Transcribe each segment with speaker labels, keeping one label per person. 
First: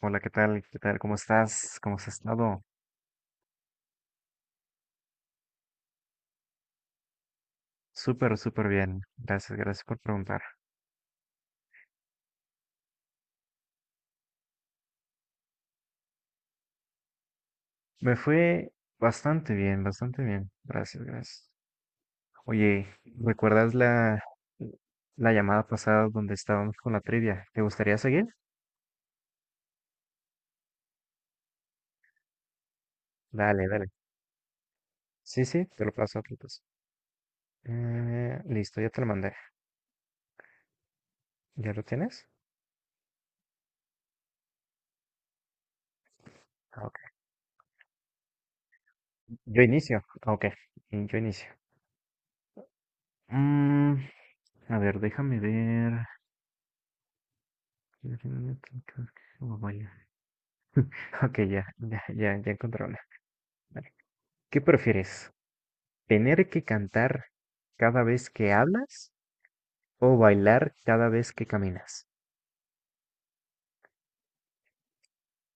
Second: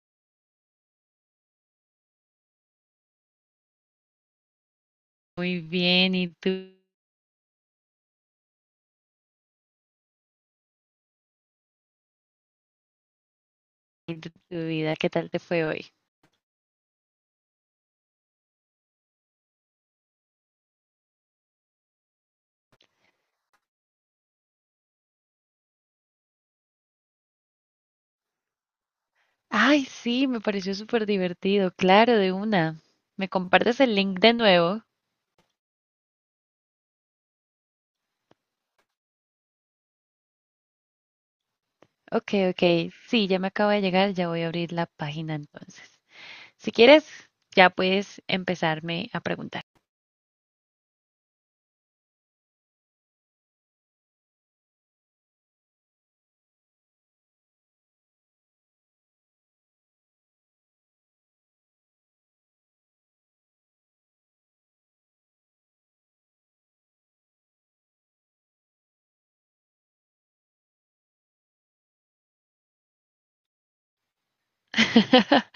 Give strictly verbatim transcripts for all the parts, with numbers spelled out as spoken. Speaker 1: Hola, ¿qué tal? ¿Qué tal? ¿Cómo estás? ¿Cómo has estado?
Speaker 2: Muy bien, ¿y tú?
Speaker 1: Súper, súper bien. Gracias, gracias por preguntar.
Speaker 2: ¿Y ¿Tu tu vida? ¿Qué tal te fue hoy?
Speaker 1: Me fue bastante bien, bastante bien. Gracias, gracias. Oye, ¿recuerdas la, la llamada pasada donde estábamos con la trivia? ¿Te gustaría seguir?
Speaker 2: Ay, sí, me pareció súper divertido, claro, de una. ¿Me
Speaker 1: Dale,
Speaker 2: compartes
Speaker 1: dale.
Speaker 2: el link de nuevo?
Speaker 1: Sí, sí, te lo paso, te lo paso. Eh, listo, ya te lo mandé. ¿Ya lo tienes?
Speaker 2: Ok, ok, sí, ya me acaba de llegar, ya voy a abrir la página entonces. Si
Speaker 1: Ah, ok.
Speaker 2: quieres, ya puedes empezarme a
Speaker 1: Yo
Speaker 2: preguntar.
Speaker 1: inicio. Ah, ok, y yo inicio. Mm, a ver, déjame ver. Oh, vaya. Ok, ya, ya, ya, ya encontré una. Vale. ¿Qué prefieres? ¿Tener que cantar cada vez que hablas o bailar cada vez que caminas?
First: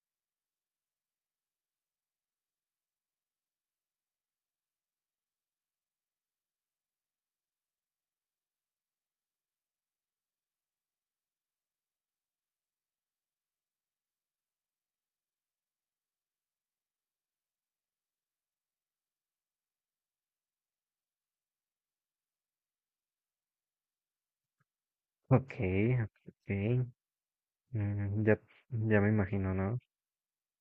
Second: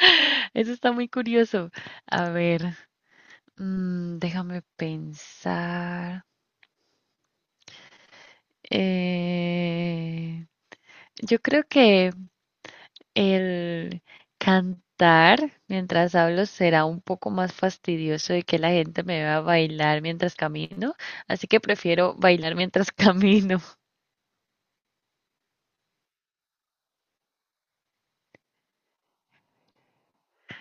Speaker 2: Eso está muy curioso. A ver, mm, déjame pensar. Eh, yo creo que el cantar mientras hablo será un poco más fastidioso de que la gente me vea bailar mientras camino, así que prefiero bailar mientras camino.
Speaker 1: Ok, ok. mm, ya, ya me imagino, ¿no?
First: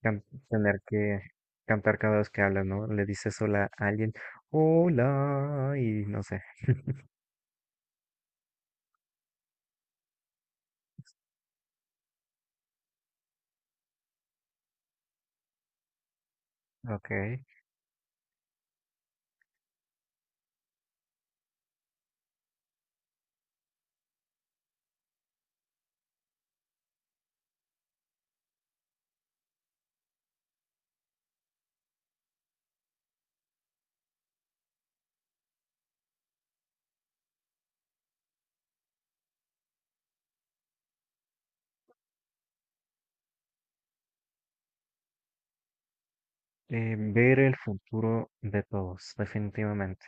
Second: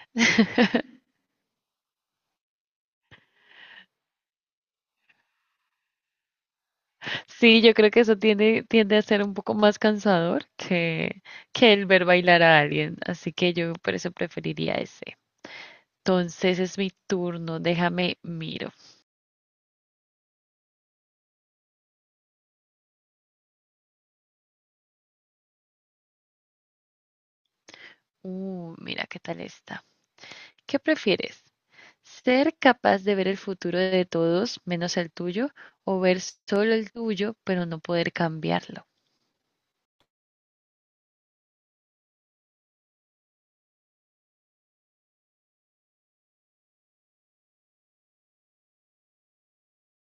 Speaker 1: Can- tener que cantar cada vez que hablas, ¿no? Le dices hola a alguien, hola, y no sé.
Speaker 2: Sí, yo creo que eso tiende, tiende a ser un poco más cansador que, que el ver bailar a alguien, así que yo por eso preferiría ese. Entonces es mi
Speaker 1: Ok.
Speaker 2: turno, déjame miro. Uh, mira qué tal está. ¿Qué prefieres? Ser capaz de ver el futuro de todos menos el tuyo o ver solo el tuyo, pero no poder cambiarlo.
Speaker 1: Eh, ver el futuro de todos, definitivamente.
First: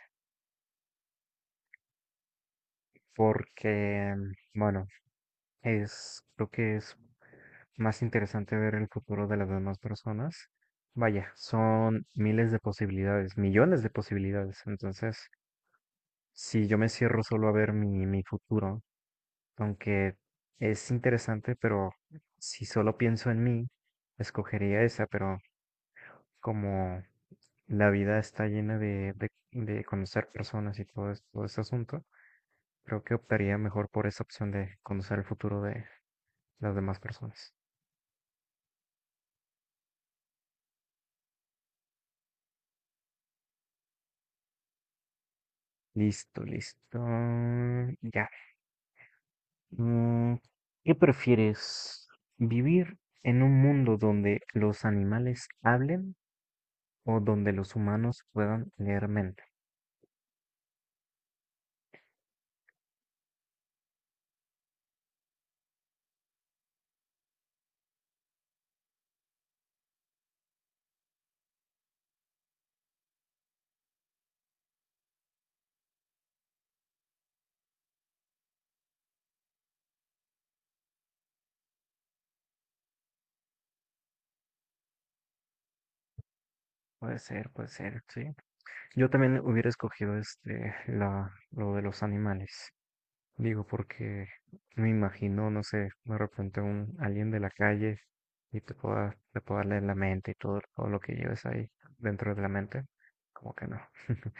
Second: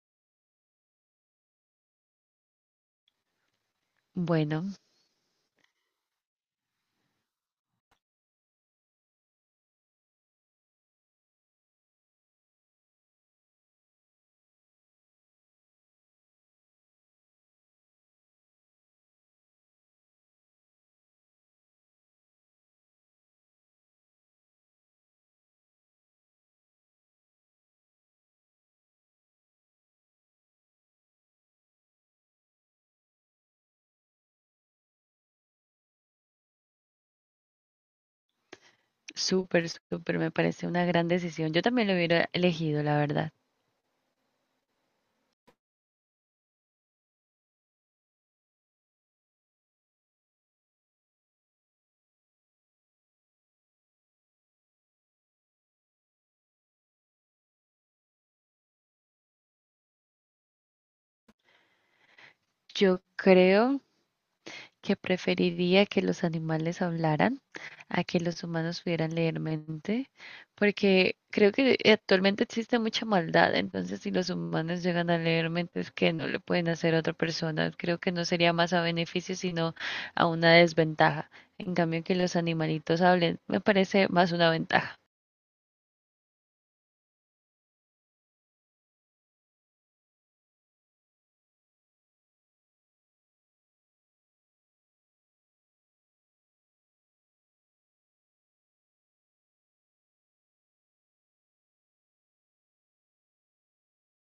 Speaker 1: Porque, mm,
Speaker 2: Bueno,
Speaker 1: bueno, Es, Creo que es más interesante ver el futuro de las demás personas. Vaya, son miles de posibilidades, millones de posibilidades. Entonces, si yo me cierro solo a ver mi, mi futuro, aunque es interesante, pero si solo pienso en mí, escogería esa, pero como la vida está llena de, de, de conocer personas y todo, es- todo ese asunto, creo que optaría mejor por esa opción de conocer el futuro de las demás personas.
Speaker 2: súper, súper, me parece una gran decisión. Yo también lo hubiera elegido, la verdad.
Speaker 1: Listo, listo. Ya. Mm, ¿Qué prefieres? ¿Vivir en un mundo donde los animales hablen o donde los humanos puedan leer mente?
Speaker 2: Yo creo que preferiría que los animales hablaran a que los humanos pudieran leer mente, porque creo que actualmente existe mucha maldad, entonces si los humanos llegan a leer mentes que no le pueden hacer a otra persona, creo que no sería más a beneficio, sino a una desventaja. En cambio, que los animalitos hablen, me parece más una ventaja.
Speaker 1: Puede ser, puede ser, sí. Yo también hubiera escogido este, la, lo de los animales. Digo, porque me imagino, no sé, de repente un alguien de la calle y te pueda, te pueda leer la mente y todo, todo lo que lleves ahí dentro de la mente, como que no.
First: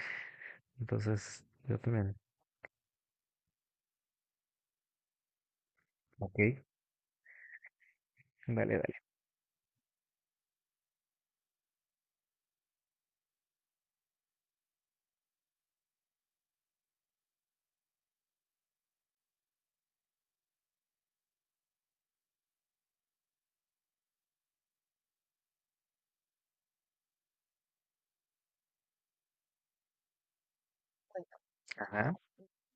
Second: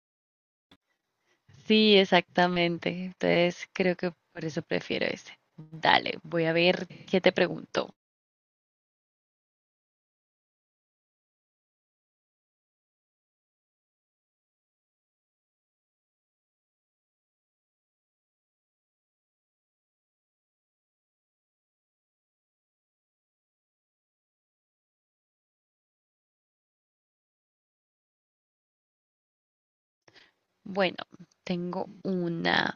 Speaker 1: Entonces, yo
Speaker 2: Sí,
Speaker 1: también.
Speaker 2: exactamente. Entonces, creo que por eso prefiero ese. Dale,
Speaker 1: Ok,
Speaker 2: voy a ver qué te pregunto.
Speaker 1: dale, dale.
Speaker 2: Bueno, tengo
Speaker 1: Ajá.
Speaker 2: una.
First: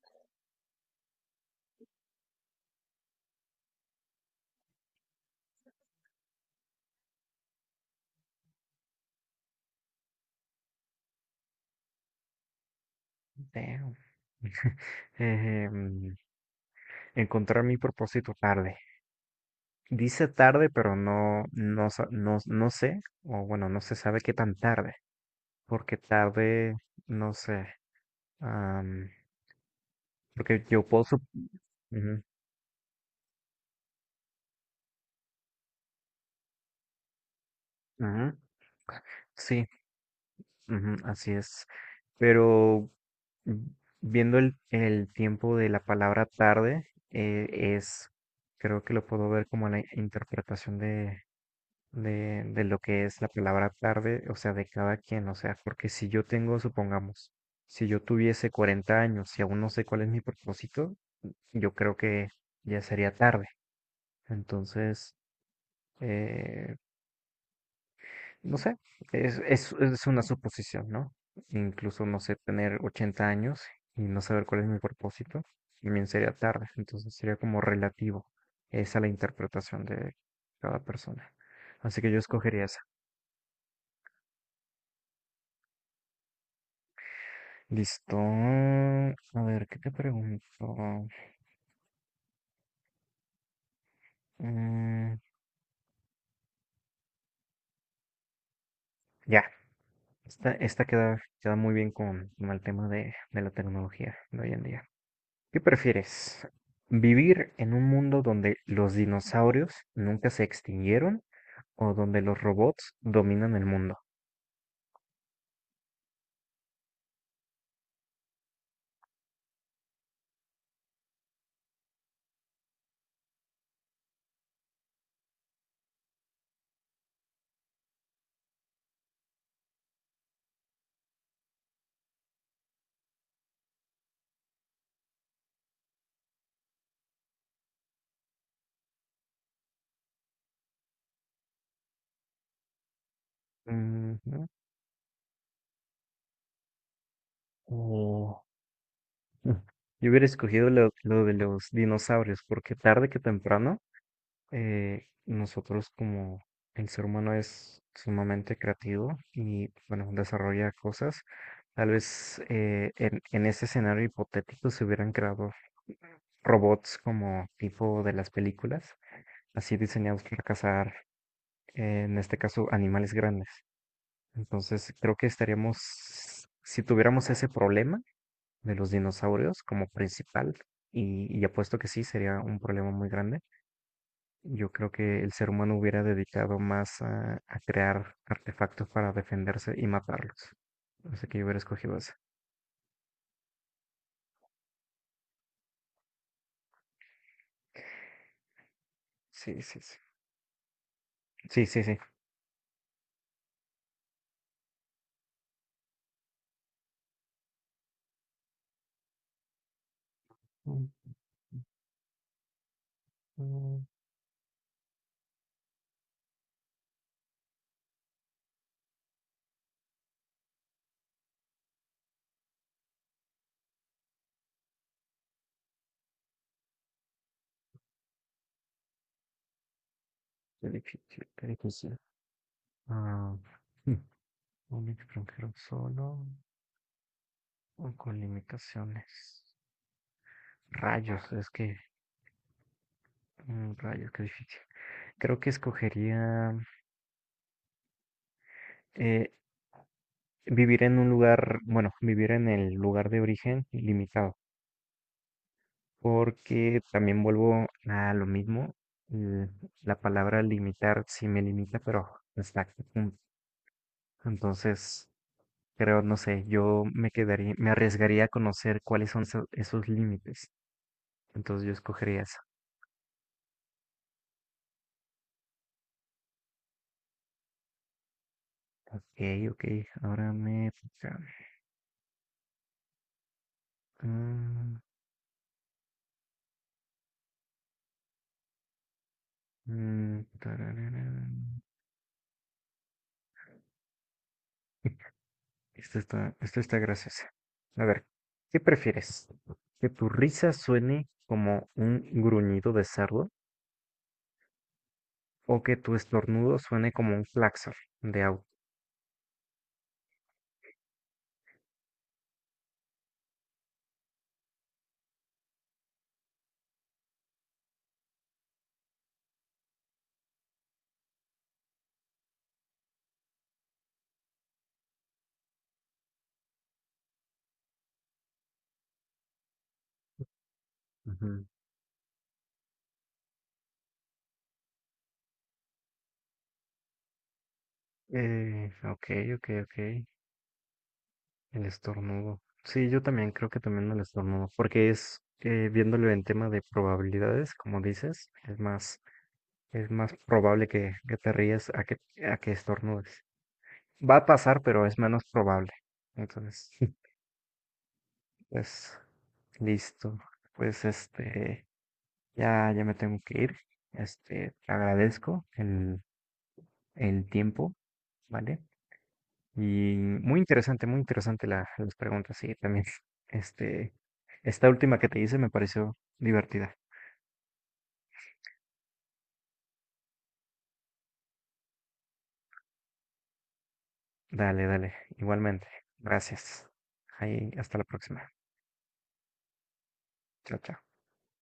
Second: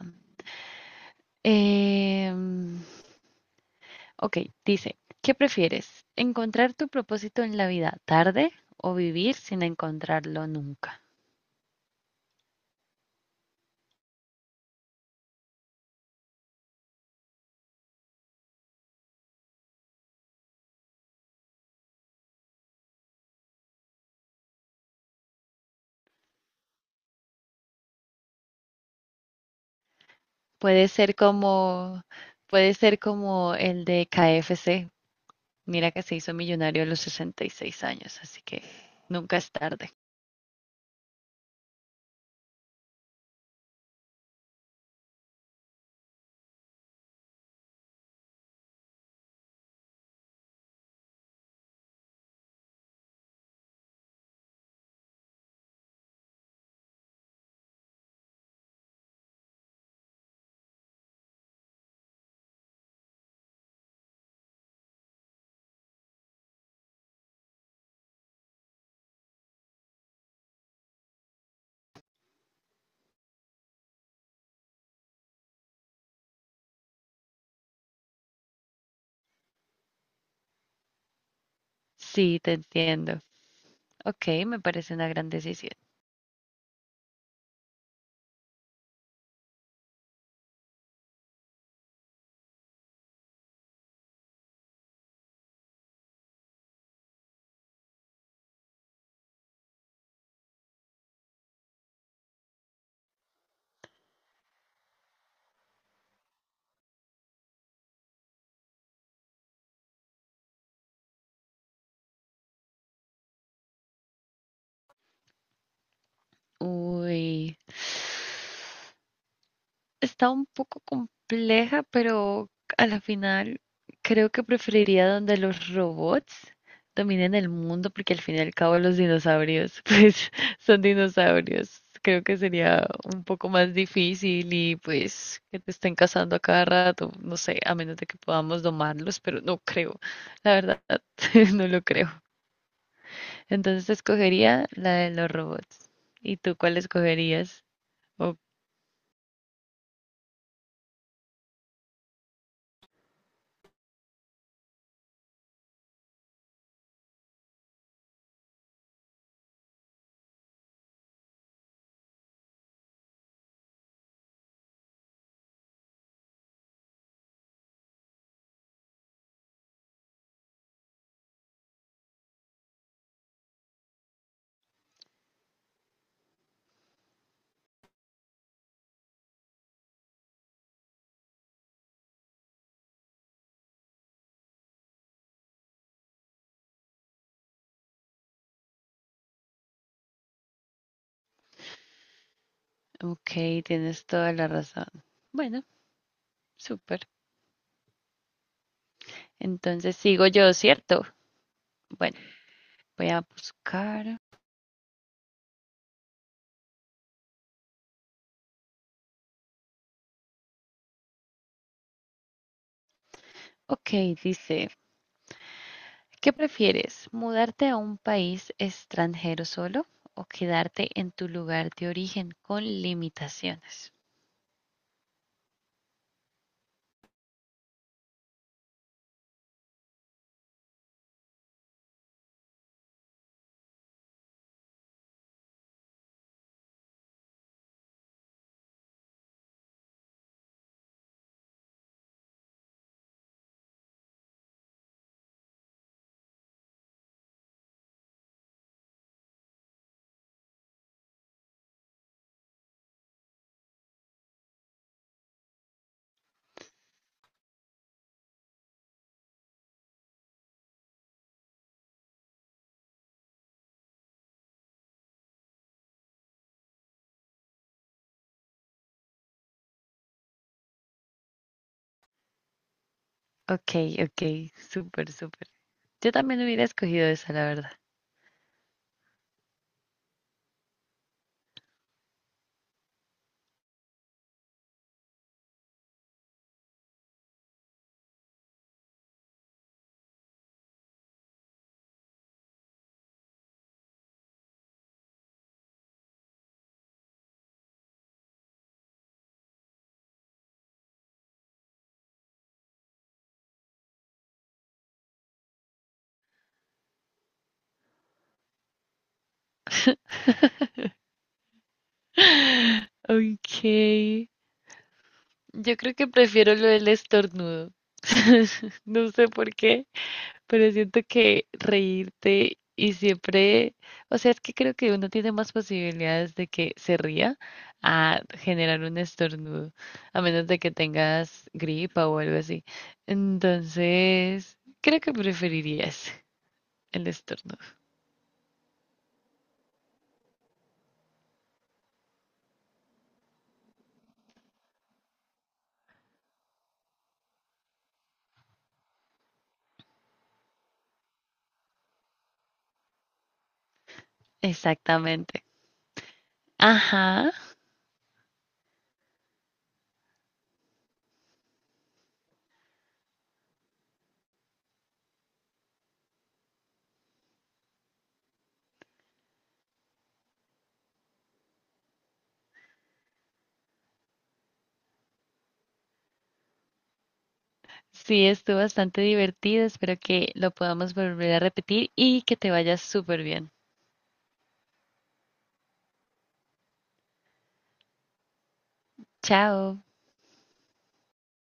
Speaker 2: Em, Ok, dice, ¿qué prefieres? ¿Encontrar tu propósito en la vida tarde o vivir sin encontrarlo nunca?
Speaker 1: Damn. Em, Encontrar mi propósito tarde. Dice tarde, pero no, no, sa- no, no sé, o bueno, no se sabe qué tan tarde, porque tarde, no sé. Porque yo
Speaker 2: Puede
Speaker 1: puedo...
Speaker 2: ser
Speaker 1: sup-
Speaker 2: como,
Speaker 1: Ujú,
Speaker 2: puede ser como el de K F C. Mira que se hizo millonario a los sesenta y seis años,
Speaker 1: ujú,
Speaker 2: así que nunca es
Speaker 1: sí,
Speaker 2: tarde.
Speaker 1: ujú, así es. Pero mm, viendo el, el tiempo de la palabra tarde, eh, es, creo que lo puedo ver como la interpretación de, de, de lo que es la palabra tarde, o sea, de cada quien, o sea, porque si yo tengo, supongamos, si yo tuviese cuarenta años y aún no sé cuál es mi propósito, yo creo que ya sería tarde. Entonces, eh, no sé, es, es, es una suposición, ¿no? Incluso, no sé, tener ochenta años y no saber cuál es mi propósito, también sería tarde. Entonces sería como relativo. Esa la interpretación de cada persona. Así que yo
Speaker 2: Sí, te
Speaker 1: escogería esa.
Speaker 2: entiendo. Ok, me parece una gran decisión.
Speaker 1: Listo. A ver, ¿qué te pregunto? Mm, ya, esta, esta queda, queda muy bien con, con el tema de, de la tecnología de hoy en día. ¿Qué prefieres? ¿Vivir en un mundo donde los dinosaurios nunca se extinguieron o donde los robots dominan el mundo?
Speaker 2: Uy, está un poco compleja, pero a la final creo que preferiría donde los robots dominen el mundo, porque al fin y al cabo los dinosaurios, pues son dinosaurios. Creo que sería un poco más difícil y pues que te estén cazando a cada rato, no sé, a menos de que podamos domarlos, pero no creo, la verdad, no lo creo. Entonces
Speaker 1: Ujú.
Speaker 2: escogería la de los robots. ¿Y tú cuál escogerías? O-
Speaker 1: O- Mm. Yo hubiera escogido lo, lo de los dinosaurios porque tarde que temprano eh, nosotros como el ser humano es sumamente creativo y bueno, desarrolla cosas. Tal vez eh, en, en ese escenario hipotético se hubieran creado robots como tipo de las películas así diseñados para cazar, eh, en este caso, animales grandes. Entonces, creo que estaríamos, si tuviéramos ese problema de los dinosaurios como principal, y, y apuesto que sí, sería un problema muy grande, yo creo que el ser humano hubiera dedicado más a, a crear artefactos para defenderse y matarlos. Así que yo hubiera escogido esa.
Speaker 2: Ok, tienes toda la razón. Bueno, súper.
Speaker 1: Sí, sí,
Speaker 2: Entonces
Speaker 1: sí.
Speaker 2: sigo yo, ¿cierto?
Speaker 1: Sí, sí, sí.
Speaker 2: Bueno, voy a buscar.
Speaker 1: Mm, mm,
Speaker 2: Ok, dice. ¿Qué prefieres? ¿Mudarte a un país extranjero solo o quedarte en tu lugar de origen con limitaciones?
Speaker 1: Qué difícil, qué difícil. Ah, hmm, un extranjero solo. O con limitaciones. Rayos, es que, mm, rayos, qué difícil. Creo que escogería eh, vivir en un lugar, bueno, vivir en el lugar de origen limitado, porque también vuelvo a lo mismo. eh, La palabra limitar sí me limita, pero hasta qué punto. Entonces, creo, no sé, yo me quedaría, me arriesgaría a conocer cuáles son eso- esos límites. Entonces, yo escogería eso.
Speaker 2: Ok, ok, súper, súper. Yo también hubiera escogido esa, la verdad.
Speaker 1: Ok, ok, ahora me toca. Mm, Mm, tararara. Esta está, esta está graciosa. A ver, ¿qué prefieres? ¿Que tu risa suene como un gruñido de cerdo o que tu estornudo suene como un claxon de auto?
Speaker 2: Ok, yo creo que prefiero lo del estornudo. No sé por qué. Pero siento que reírte y siempre, o sea, es que creo que uno tiene más posibilidades de que se ría a generar un estornudo, a menos de que
Speaker 1: Ujú.
Speaker 2: tengas gripa o algo así. Entonces, creo que preferirías el estornudo.
Speaker 1: Eh, ok, ok, ok. El estornudo. Sí, yo también creo que también el estornudo, porque es, eh, viéndolo en tema de probabilidades, como dices, es más, es más probable que, que te rías a que, a que estornudes. Va a pasar, pero es menos
Speaker 2: Exactamente.
Speaker 1: probable. Entonces,
Speaker 2: Ajá.
Speaker 1: pues, listo. Pues este, ya, ya me tengo que ir. Este, te agradezco el, el tiempo, ¿vale? Y muy interesante, muy interesante la- las preguntas, sí, también. Este, esta última que te hice me pareció divertida.
Speaker 2: Sí, estuvo bastante divertido. Espero que lo podamos volver a repetir y que te vayas súper bien.
Speaker 1: Dale, dale, igualmente. Gracias. Ahí, hasta la próxima.
Speaker 2: Chao.
Speaker 1: Chao, chao.